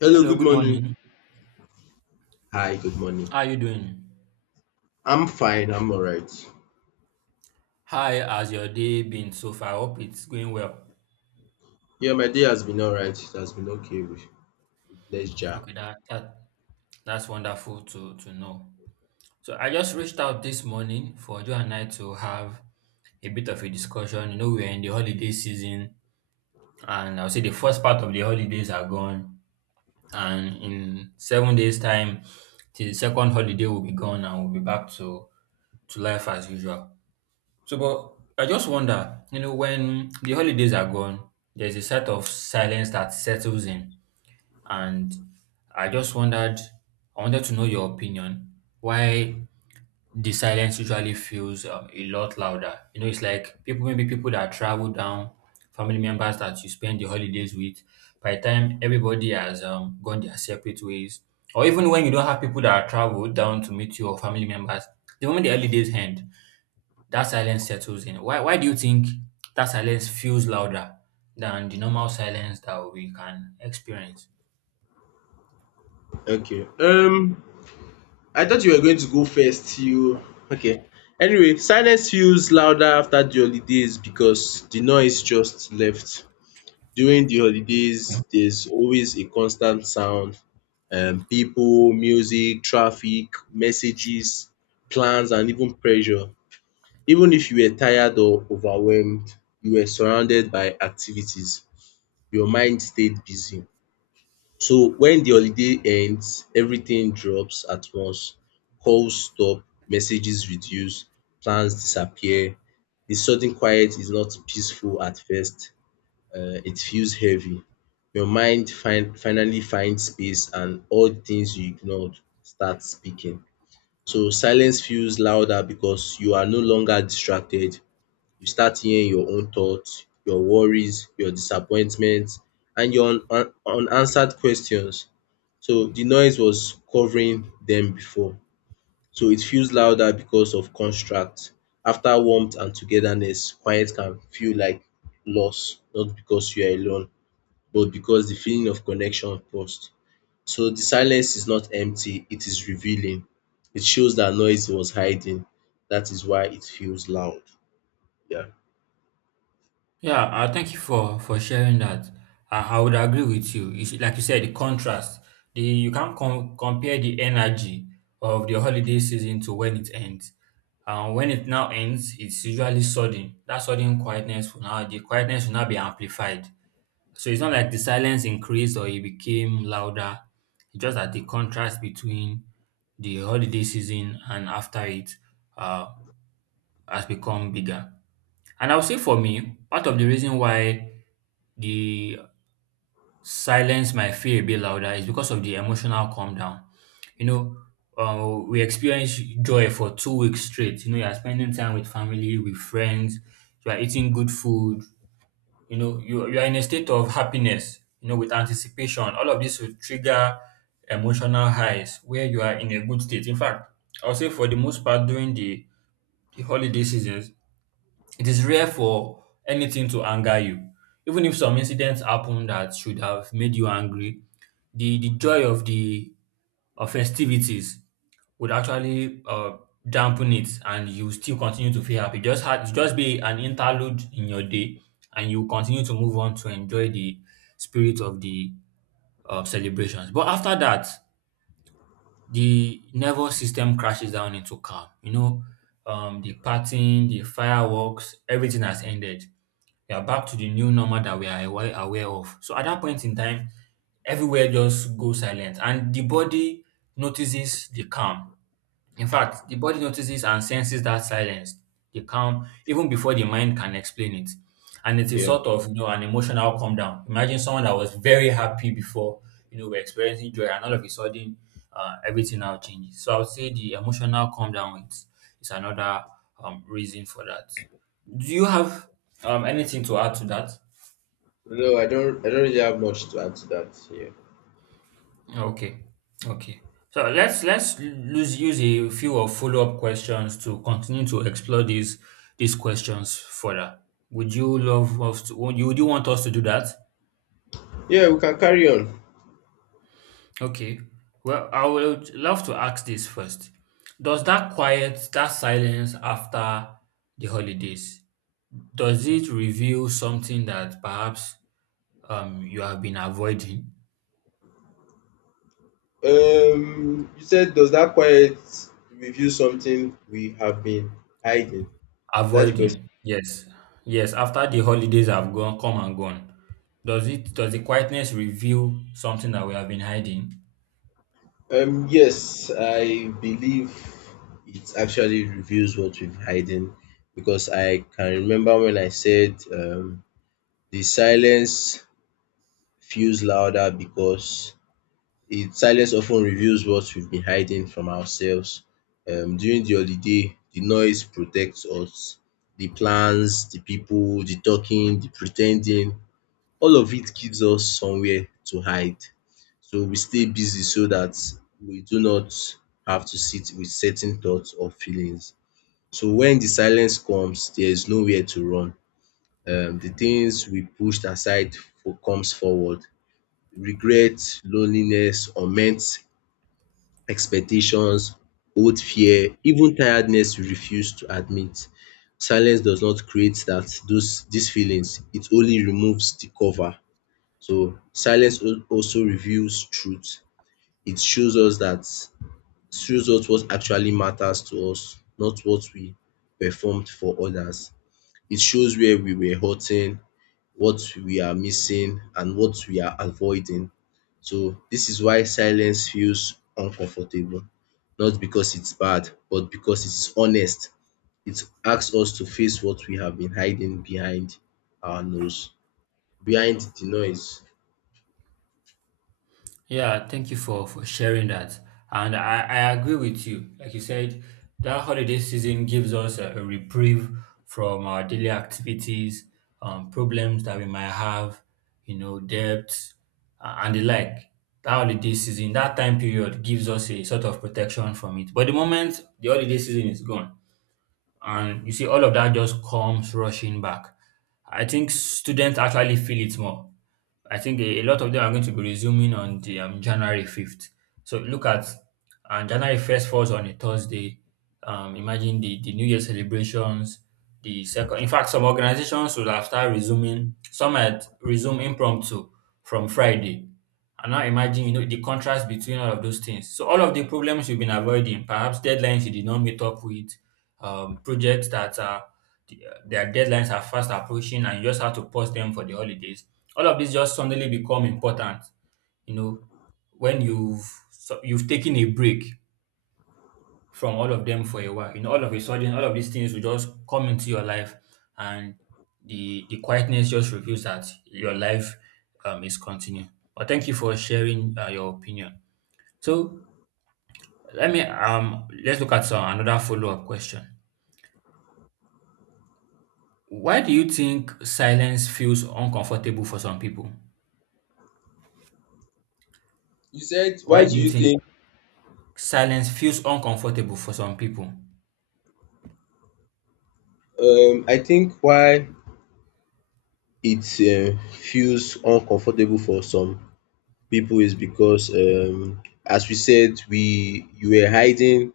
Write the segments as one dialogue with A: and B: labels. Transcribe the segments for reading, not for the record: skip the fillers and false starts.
A: Hello,
B: Hello,
A: good
B: good
A: morning.
B: morning.
A: Hi, good morning.
B: How are you doing?
A: I'm fine, I'm alright.
B: Hi, has your day been so far? I hope it's going well.
A: Yeah, my day has been alright. It has been okay with pleasure.
B: Okay, that's wonderful to know. So I just reached out this morning for you and I to have a bit of a discussion. You know, we're in the holiday season, and I'll say the first part of the holidays are gone, and in 7 days' time, the second holiday will be gone, and we'll be back to life as usual. So, but I just wonder, you know, when the holidays are gone, there's a sort of silence that settles in. And I just wondered, I wanted to know your opinion, why the silence usually feels a lot louder. You know, it's like people, maybe people that travel down, family members that you spend the holidays with, by the time everybody has gone their separate ways, or even when you don't have people that travel down to meet you or family members, the moment the holidays end, that silence settles in. Why do you think that silence feels louder than the normal silence that we can experience?
A: Okay. I thought you were going to go first. You okay. Anyway, silence feels louder after the holidays because the noise just left. During the
B: You know?
A: holidays, there's always a constant sound. People, music, traffic, messages, plans and even pressure. Even if you were tired or overwhelmed, you were surrounded by activities, your mind stayed busy. So when the holiday ends, everything drops at once. Calls stop, messages reduce, plans disappear. The sudden quiet is not peaceful at first. It feels heavy. Your mind find finally finds space and all the things you ignored start speaking. So silence feels louder because you are no longer distracted, you start hearing your own thoughts, your worries, your disappointments and your unanswered questions. So the noise was covering them before. So it feels louder because of contrast. After warmth and togetherness, quiet can feel like loss, not because you are alone, but because the feeling of connection paused. So the silence is not empty, it is revealing. It shows that noise was hiding. That is why it feels loud. Yeah.
B: Yeah, thank you for sharing that. I would agree with you. You see, like you said, the contrast. The You can't compare the energy of the holiday season to when it ends. And when it now ends, it's usually sudden. That sudden quietness will now be amplified. So it's not like the silence increased or it became louder. It's just that the contrast between the holiday season and after it uh, has become bigger. And I'll say for me, part of the reason why the silence might feel a bit louder is because of the emotional calm down. You know, we experience joy for 2 weeks straight. You know, you're spending time with family, with friends, you are eating good food, you know you are in a state of happiness, you know, with anticipation. All of this will trigger emotional highs where you are in a good state. In fact, I'll say for the most part during the holiday seasons, it is rare for anything to anger you. Even if some incidents happen that should have made you angry, the joy of the festivities would actually dampen it and you still continue to feel happy. Just had just be an interlude in your day, and you continue to move on to enjoy the spirit of the celebrations. But after that, the nervous system crashes down into calm. You know, the partying, the fireworks, everything has ended. We are back to the new normal that we are aware of. So at that point in time, everywhere just goes silent, and the body notices the calm. In fact, the body notices and senses that silence, the calm, even before the mind can explain it. And it's a
A: Yeah.
B: sort of, you know, an emotional calm down. Imagine someone that was very happy before, you know, were experiencing joy, and all of a sudden, everything now changes. So I would say the emotional calm down is another reason for that. Do you have anything to add to that?
A: No, I don't really have much to add to that here.
B: Okay, okay. So let's use a few of follow-up questions to continue to explore these questions further. Would you love would you want us to do that?
A: Yeah, we can carry on.
B: Okay. Well, I would love to ask this first. Does that quiet, that silence after the holidays, does it reveal something that perhaps you have been avoiding?
A: You said, does that quiet reveal something we have been hiding? That's the question.
B: Avoiding, yes. Yes, after the holidays have gone come and gone, does it does the quietness reveal something that we have been hiding?
A: Yes, I believe it actually reveals what we've hiding because I can remember when I said the silence feels louder because It silence often reveals what we've been hiding from ourselves. During the holiday, the noise protects us. The plans, the people, the talking, the pretending, all of it gives us somewhere to hide. So we stay busy so that we do not have to sit with certain thoughts or feelings. So when the silence comes, there is nowhere to run. The things we pushed aside for comes forward. Regret, loneliness, or meant expectations, old fear, even tiredness we refuse to admit. Silence does not create that those these feelings, it only removes the cover. So silence also reveals truth. It shows us that shows us what actually matters to us, not what we performed for others. It shows where we were hurting, what we are missing and what we are avoiding. So this is why silence feels uncomfortable, not because it's bad, but because it's honest. It asks us to face what we have been hiding behind our nose, behind the noise.
B: Yeah, thank you for sharing that. And I agree with you. Like you said, that holiday season gives us a reprieve from our daily activities, problems that we might have, you know, debts and the like. That holiday season, that time period gives us a sort of protection from it. But the moment the holiday season is gone, and you see, all of that just comes rushing back. I think students actually feel it more. I think a lot of them are going to be resuming on the January 5th. So look at, and January 1st falls on a Thursday. Imagine the New Year celebrations, the second. In fact, some organizations will have started resuming, some might resume impromptu from Friday. And now imagine, you know, the contrast between all of those things. So all of the problems you've been avoiding, perhaps deadlines you did not meet up with, projects that are the- their deadlines are fast approaching and you just have to pause them for the holidays. All of this just suddenly become important, you know, when you've you've taken a break from all of them for a while. You know, all of a sudden, all of these things will just come into your life, and the quietness just reveals that your life is continuing. But thank you for sharing your opinion. So let me let's look at some another follow up question. Why do you think silence feels uncomfortable for some people?
A: You said,
B: Why
A: why
B: do
A: do
B: you
A: you
B: think
A: think?
B: silence feels uncomfortable for some people?
A: I think why it feels uncomfortable for some people is because as we said, we you were hiding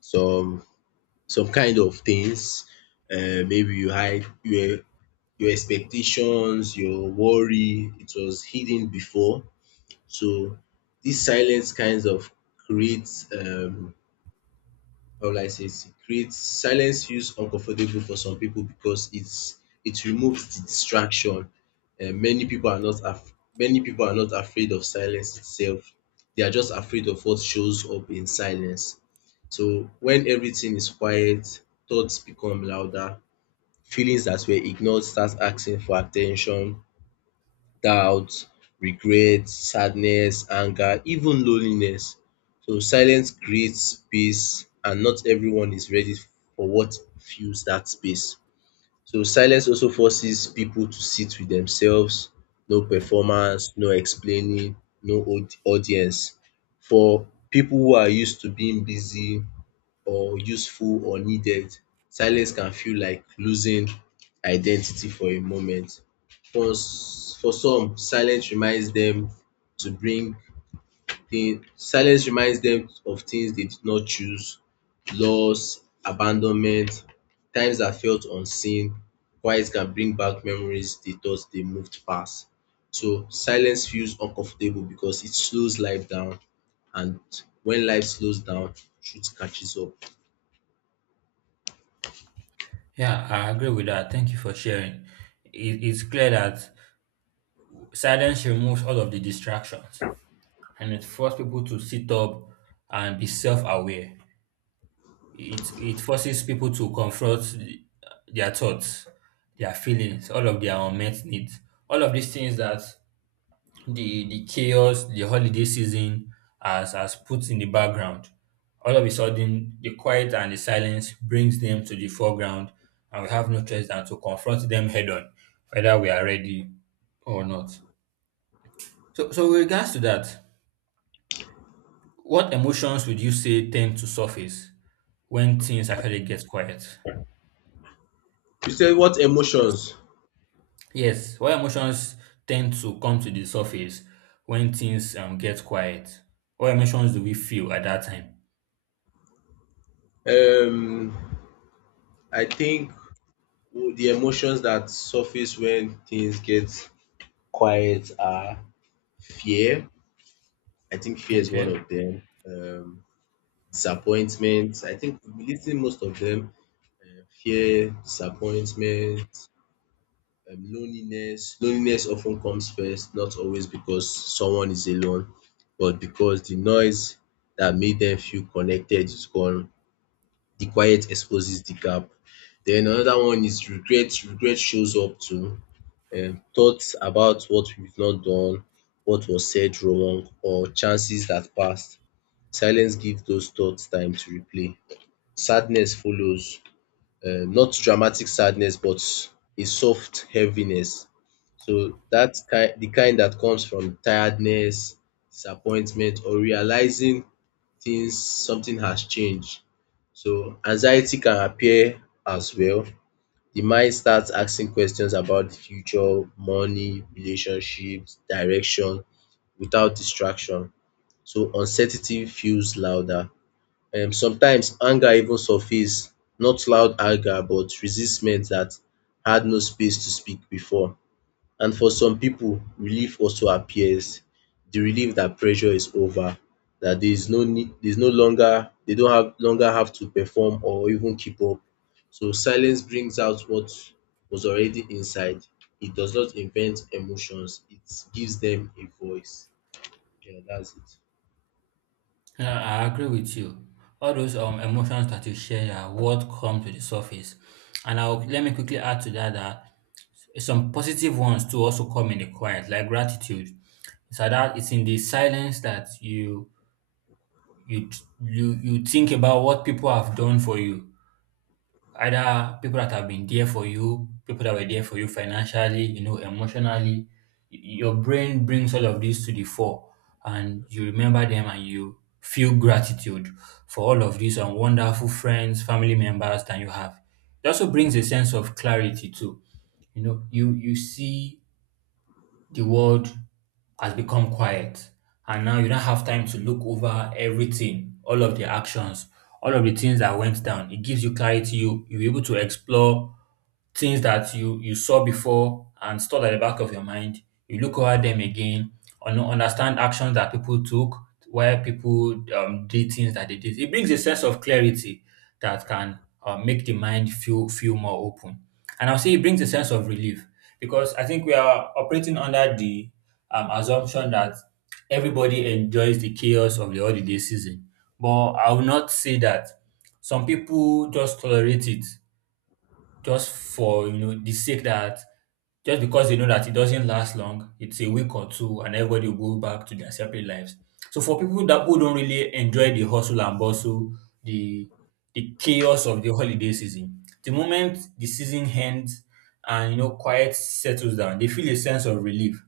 A: some some kind of things. Maybe you hide your expectations, your worry. It was hidden before. So this silence kinds of creates how will I say it? It Creates Silence feels uncomfortable for some people because it removes the distraction. Many people are not afraid of silence itself. They are just afraid of what shows up in silence. So when everything is quiet, thoughts become louder, feelings that were ignored start asking for attention, doubt, regret, sadness, anger, even loneliness. So silence creates space and not everyone is ready for what fills that space. So silence also forces people to sit with themselves, no performance, no explaining, no audience. For people who are used to being busy, or useful or needed, silence can feel like losing identity for a moment. For for some, silence reminds them to bring things. Silence reminds them of things they did not choose, loss, abandonment, times that felt unseen. Quiet can bring back memories they thought they moved past. So silence feels uncomfortable because it slows life down and when life slows down, truth catches up.
B: Yeah, I agree with that. Thank you for sharing. It's clear that silence removes all of the distractions and it forces people to sit up and be self aware. It forces people to confront their thoughts, their feelings, all of their unmet needs, all of these things that the chaos, the holiday season has put in the background. All of a sudden, the quiet and the silence brings them to the foreground, and we have no choice than to confront them head on, whether we are ready or not. So, with regards to that, what emotions would you say tend to surface when things actually get quiet?
A: You said what emotions?
B: Yes, what emotions tend to come to the surface when things get quiet? What emotions do we feel at that time?
A: Um, I think the emotions that surface when things get quiet are fear. I think fear is one
B: Okay.
A: of them. Disappointment. I think listing most of them. Fear, disappointment, loneliness. Loneliness often comes first, not always because someone is alone, but because the noise that made them feel connected is gone. The quiet exposes the gap. Then another one is regret. Regret shows up too. Thoughts about what we've not done, what was said wrong, or chances that passed. Silence gives those thoughts time to replay. Sadness follows. Not dramatic sadness, but a soft heaviness. So the kind that comes from tiredness, disappointment, or realizing something has changed. So anxiety can appear as well. The mind starts asking questions about the future, money, relationships, direction without distraction. So uncertainty feels louder. Sometimes anger even surface, not loud anger but resentment that had no space to speak before. And for some people, relief also appears. The relief that pressure is over, that there's no longer, they don't have longer have to perform or even keep up. So silence brings out what was already inside. It does not invent emotions. It gives them a voice. Yeah, that's it.
B: Yeah, I agree with you. All those emotions that you share are what come to the surface. And I'll let me quickly add to that that some positive ones too also come in the quiet, like gratitude. So that it's in the silence that you you think about what people have done for you, either people that have been there for you, people that were there for you financially, you know, emotionally. Your brain brings all of this to the fore and you remember them and you feel gratitude for all of these and wonderful friends, family members that you have. It also brings a sense of clarity too. You know, you see the world has become quiet and now you don't have time to look over everything, all of the actions, all of the things that went down. It gives you clarity. You're able to explore things that you saw before and stored at the back of your mind. You look over them again, understand actions that people took, why people did things that they did. It brings a sense of clarity that can make the mind feel more open. And I'll say it brings a sense of relief, because I think we are operating under the assumption that everybody enjoys the chaos of the holiday season. But I will not say that. Some people just tolerate it, just for you know the sake that, just because they know that it doesn't last long, it's a week or two, and everybody will go back to their separate lives. So for people that who don't really enjoy the hustle and bustle, the chaos of the holiday season, the moment the season ends and you know quiet settles down, they feel a sense of relief,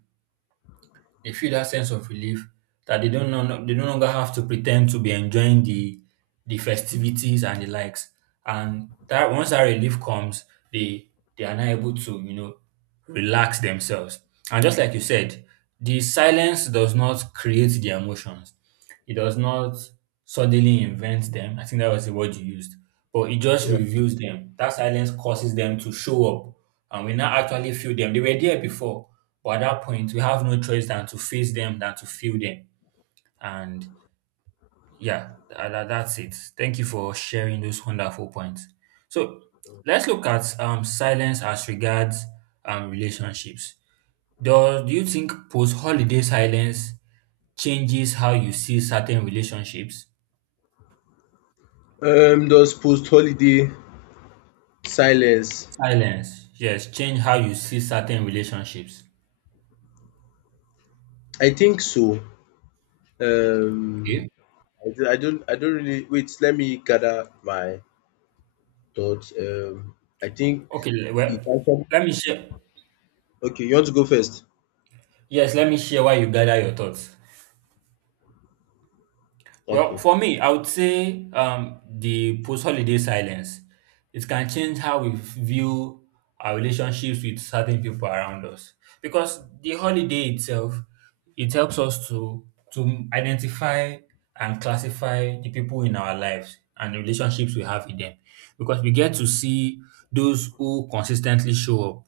B: they feel that sense of relief that they no longer have to pretend to be enjoying the festivities and the likes. And that once that relief comes, they they are now able to, you know, relax themselves. And just like you said, the silence does not create the emotions. It does not suddenly invent them. I think that was the word you used. But it just
A: Yeah.
B: reveals them. That silence causes them to show up. And we now actually feel them. They were there before. But at that point, we have no choice than to face them, than to feel them. And yeah, that's it. Thank you for sharing those wonderful points. So let's look at silence as regards relationships. Do you think post holiday silence changes how you see certain relationships?
A: Does post-holiday silence?
B: Silence, yes, change how you see certain relationships.
A: I think so. Um,
B: Okay.
A: I, do, I don't. I don't really. Wait. Let me gather my. But I think
B: Okay, well,
A: it actually.
B: let me share.
A: Okay, you want to go first?
B: Yes, let me share why you gather your thoughts. Well,
A: Okay.
B: for me, I would say the post-holiday silence. It can change how we view our relationships with certain people around us because the holiday itself it helps us to identify and classify the people in our lives and the relationships we have with them because we get to see those who consistently show up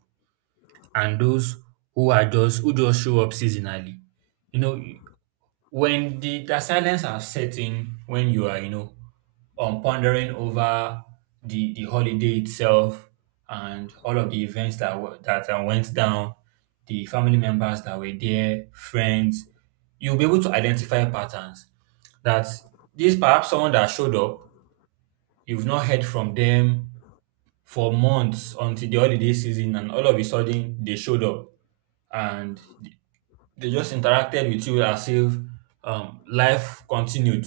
B: and those who just show up seasonally, you know, when the silence has set in, when you are, you know, pondering over the holiday itself and all of the events that went down, the family members that were there, friends. You'll be able to identify patterns that, this perhaps someone that showed up, you've not heard from them for months until the holiday season and all of a sudden they showed up, and they just interacted with you as if, life continued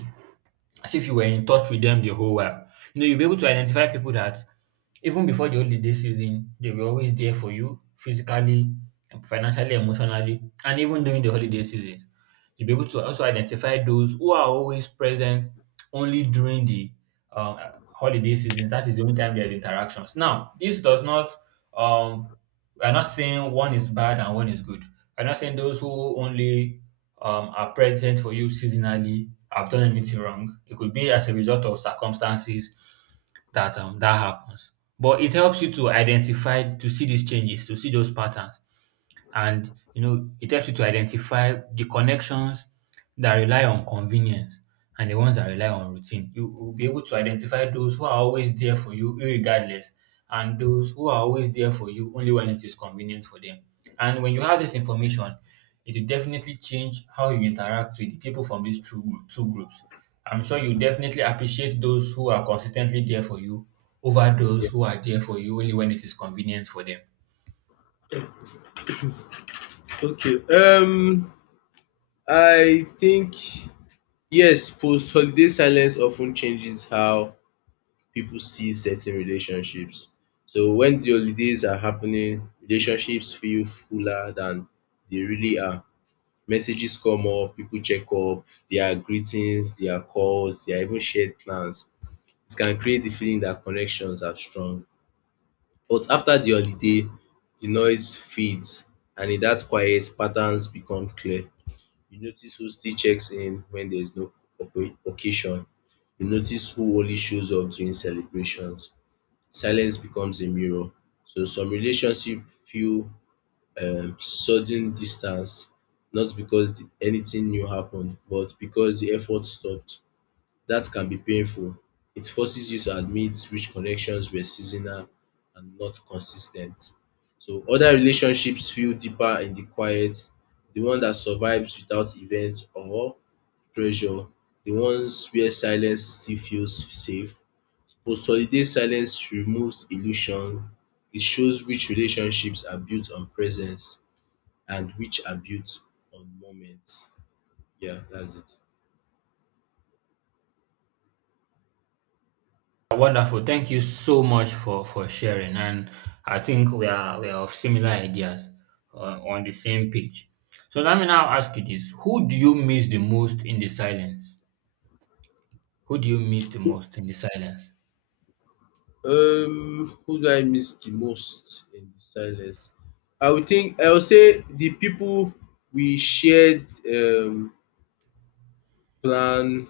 B: as if you were in touch with them the whole while. You know, you'll be able to identify people that even before the holiday season, they were always there for you physically, financially, emotionally, and even during the holiday seasons. You'll be able to also identify those who are always present only during the um, holiday seasons. That is the only time there's interactions. Now, this does not, um, we're not saying one is bad and one is good. We're not saying those who only are present for you seasonally have done anything wrong. It could be as a result of circumstances that that happens. But it helps you to identify, to see these changes, to see those patterns, and you know it helps you to identify the connections that rely on convenience and the ones that rely on routine. You will be able to identify those who are always there for you, irregardless, and those who are always there for you only when it is convenient for them. And when you have this information, it will definitely change how you interact with the people from these two groups. I'm sure you definitely appreciate those who are consistently there for you over those
A: Yeah.
B: who are there for you only when it is convenient for them.
A: Okay. I think yes. Post-holiday silence often changes how people see certain relationships. So when the holidays are happening, relationships feel fuller than they really are. Messages come up, people check up, there are greetings, there are calls, there are even shared plans. It can create the feeling that connections are strong. But after the holiday, the noise fades and in that quiet, patterns become clear. You notice who still checks in when there's no occasion. You notice who only shows up during celebrations. Silence becomes a mirror. So some relationship feel sudden distance, not because the anything new happened, but because the effort stopped. That can be painful. It forces you to admit which connections were seasonal and not consistent. So other relationships feel deeper in the quiet, the one that survives without event or pressure, the ones where silence still feels safe. Consolidate silence removes illusion. It shows which relationships are built on presence and which are built on moments. Yeah, that's it.
B: Wonderful. Thank you so much for sharing. And I think we are of similar ideas, on the same page. So let me now ask you this. Who do you miss the most in the silence? Who do you miss the most in the silence?
A: Who do I miss the most in the silence? I would think I would say the people we shared plan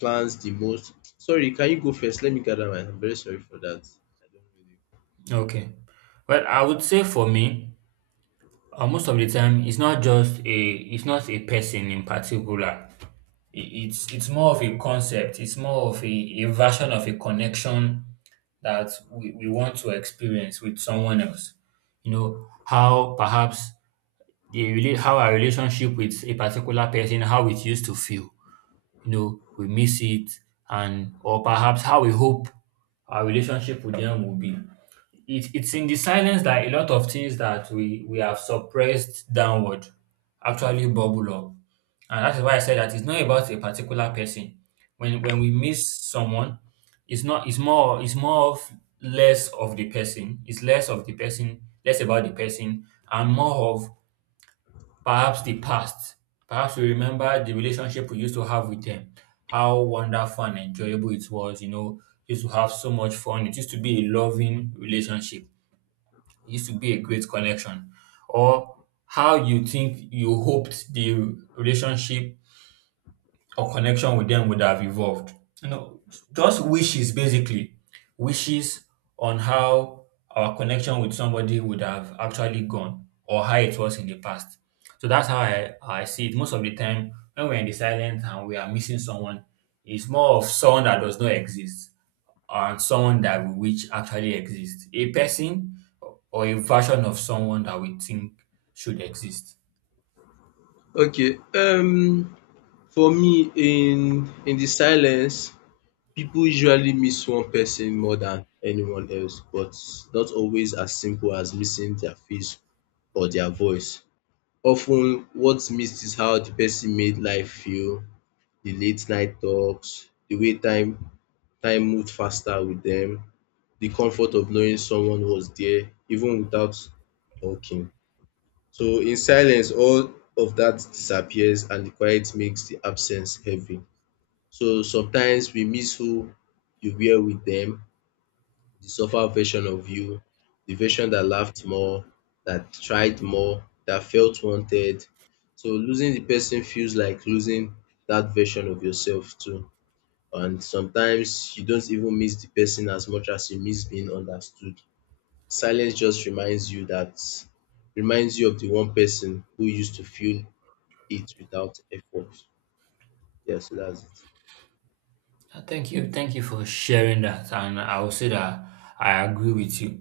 A: plans the most. Sorry, can you go first? Let me gather my. I'm very sorry for that. I don't really.
B: Okay. Well, I would say for me, most of the time, it's not just a it's not a person in particular. It's more of a concept, it's more of a version of a connection that we want to experience with someone else. You know how perhaps how our relationship with a particular person, how it used to feel, you know we miss it, and or perhaps how we hope our relationship with them will be. It's in the silence that a lot of things that we have suppressed downward actually bubble up. And that is why I said that it's not about a particular person. When we miss someone, it's not it's more it's more of less of the person. It's less of the person, less about the person, and more of perhaps the past. Perhaps we remember the relationship we used to have with them, how wonderful and enjoyable it was, you know, used to have so much fun. It used to be a loving relationship, used to be a great connection, or how you think you hoped the relationship or connection with them would have evolved. You know, just wishes basically, wishes on how our connection with somebody would have actually gone or how it was in the past. So that's how I see it. Most of the time, when we're in the silence and we are missing someone, it's more of someone that does not exist and someone that we wish actually exists. A person or a version of someone that we think should exist.
A: Okay. For me in the silence, people usually miss one person more than anyone else, but not always as simple as missing their face or their voice. Often, what's missed is how the person made life feel, the late night talks, the way time moved faster with them, the comfort of knowing someone was there even without talking. So in silence all of that disappears and the quiet makes the absence heavy. So sometimes we miss who you were with them, the suffer version of you, the version that laughed more, that tried more, that felt wanted. So losing the person feels like losing that version of yourself too. And sometimes you don't even miss the person as much as you miss being understood. Silence just reminds you of the one person who used to feel it without effort. Yeah, so that's it.
B: Thank you. Thank you for sharing that. And I will say that I agree with you.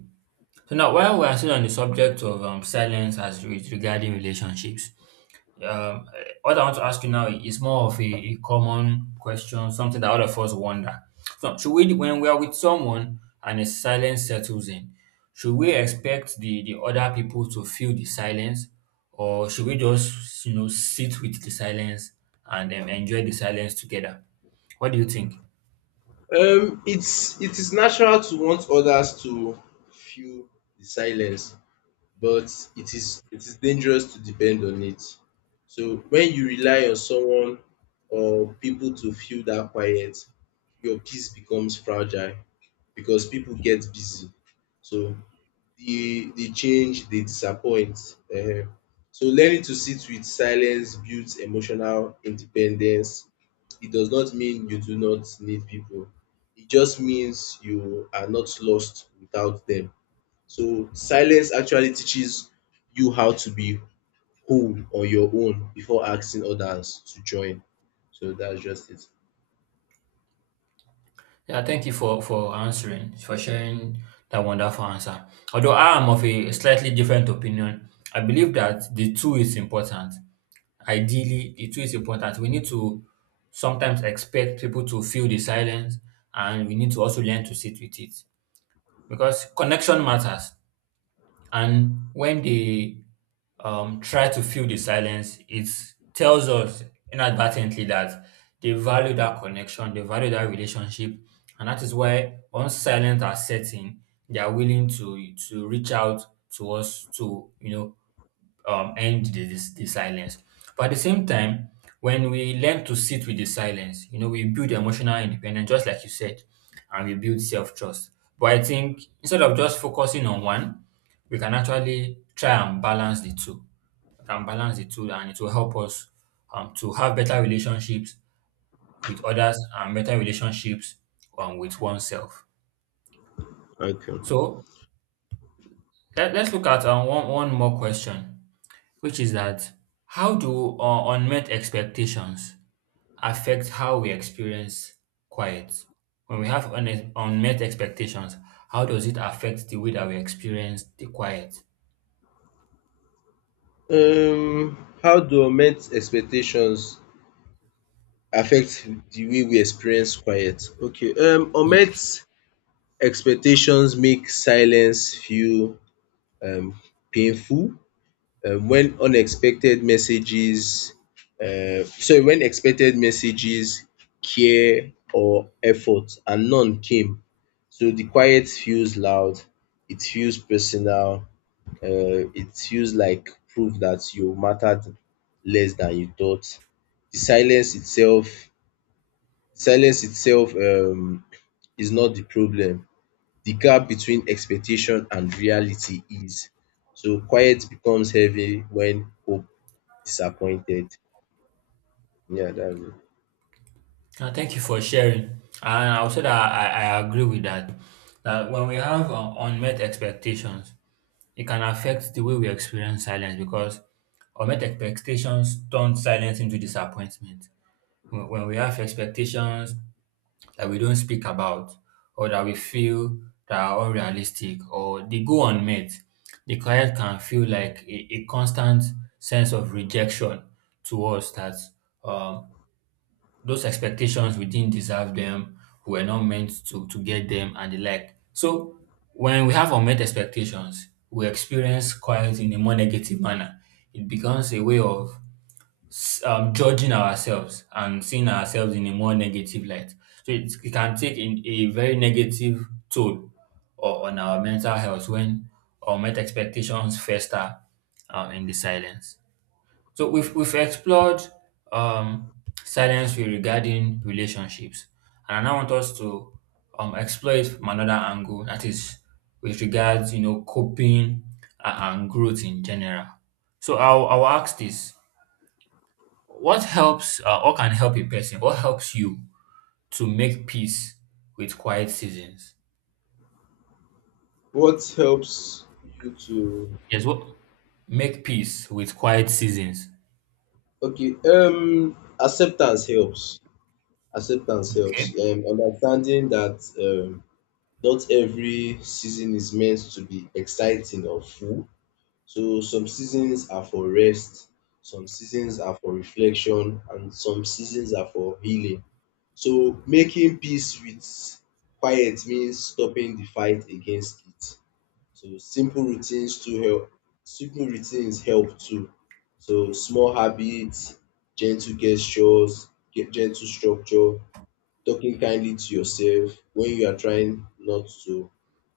B: So now, while we are still on the subject of silence as with regarding relationships, Um, what I want to ask you now is more of a common question, something that all of us wonder. So, should we, when we are with someone and a silence settles in, should we expect the other people to feel the silence, or should we just you know sit with the silence and enjoy the silence together? What do you think?
A: It is natural to want others to feel the silence, but it is dangerous to depend on it. So when you rely on someone or people to fill that quiet, your peace becomes fragile because people get busy. So they change, they disappoint. um So learning to sit with silence builds emotional independence. It does not mean you do not need people. It just means you are not lost without them. So silence actually teaches you how to be whole on your own before asking others to join. So that's just it.
B: Yeah, thank you for answering, for sharing that wonderful answer. Although I am of a slightly different opinion, I believe that the two is important. Ideally the two is important, we need to sometimes expect people to feel the silence, and we need to also learn to sit with it because connection matters. And when they try to feel the silence, it tells us inadvertently that they value that connection, they value that relationship, and that is why once silent are setting, they are willing to reach out to us, to you know, end the silence. But at the same time, when we learn to sit with the silence, you know, we build emotional independence, just like you said, and we build self trust. But I think instead of just focusing on one, we can actually try and balance the two. We can balance the two, and it will help us to have better relationships with others and better relationships with oneself.
A: Okay.
B: So let's look at one more question, which is that how do unmet expectations affect how we experience quiet? When we have unmet expectations, how does it affect the way that we experience the quiet?
A: Um, how do unmet expectations affect the way we experience quiet? Okay. Unmet
B: Yes.
A: expectations make silence feel um painful when unexpected messages sorry, when expected messages, care or effort and none came. So the quiet feels loud, it feels personal, it feels like proof that you mattered less than you thought. The silence itself Silence itself is not the problem. The gap between expectation and reality is. So quiet becomes heavy when hope disappointed. Yeah, that's it.
B: Thank you for sharing. And I would say that I agree with that. That when we have unmet expectations, it can affect the way we experience silence because unmet expectations turn silence into disappointment. When we have expectations that we don't speak about or that we feel that are unrealistic or they go unmet, the client can feel like a constant sense of rejection to us that um, those expectations we didn't deserve them, we were not meant to get them and the like. So when we have unmet expectations, we experience clients in a more negative manner. It becomes a way of judging ourselves and seeing ourselves in a more negative light. So it can take in a very negative toll or on our mental health when unmet expectations fester in the silence. So we've explored um, silence with regarding relationships. And I now want us to explore it from another angle, that is with regards, you know, coping and growth in general. So I'll ask this, what helps, what can help a person? What helps you to make peace with quiet seasons?
A: What helps you to
B: Yes, what make peace with quiet seasons?
A: okay, acceptance helps. Acceptance
B: Okay,
A: helps. Understanding that not every season is meant to be exciting or full. So some seasons are for rest, some seasons are for reflection, and some seasons are for healing. So making peace with quiet means stopping the fight against it. So simple routines help too. So small habits, gentle gestures, gentle structure, talking kindly to yourself when you are trying not to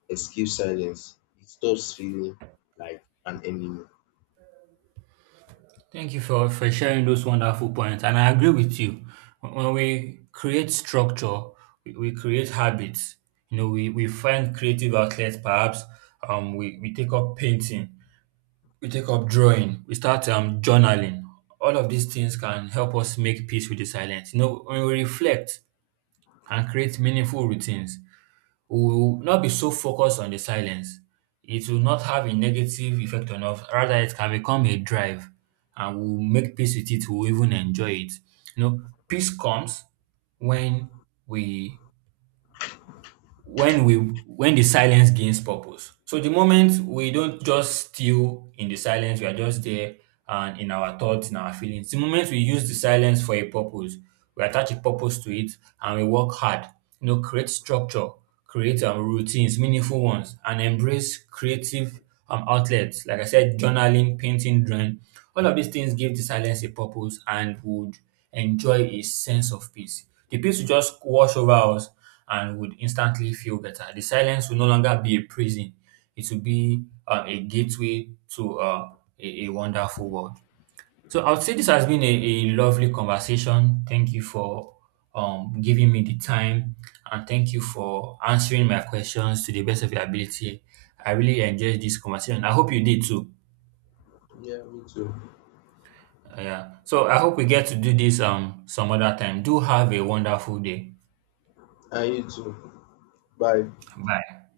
A: escape silence. It stops feeling like an enemy.
B: thank you for sharing those wonderful points. And I agree with you. When we create structure, we create habits. You know, we find creative outlets, perhaps we take up painting, we take up drawing, we start journaling. All of these things can help us make peace with the silence. You know, when we reflect, and create meaningful routines. We will not be so focused on the silence. It will not have a negative effect on us. Rather, it can become a drive and we'll make peace with it. We'll even enjoy it. You know, peace comes when we when the silence gains purpose. So the moment we don't just steal in the silence, we are just there and in our thoughts, in our feelings. The moment we use the silence for a purpose, we attach a purpose to it and we work hard. You know, create structure, create routines, meaningful ones, and embrace creative outlets. Like I said, journaling, painting, drawing. All of these things give the silence a purpose and would enjoy a sense of peace. The peace will just wash over us and would instantly feel better. The silence will no longer be a prison, it will be a gateway to a wonderful world. So I would say this has been a lovely conversation. Thank you for giving me the time and thank you for answering my questions to the best of your ability. I really enjoyed this conversation. I hope you did too.
A: Yeah, me too.
B: Yeah. So I hope we get to do this some other time. Do have a wonderful day.
A: And you too. Bye.
B: Bye.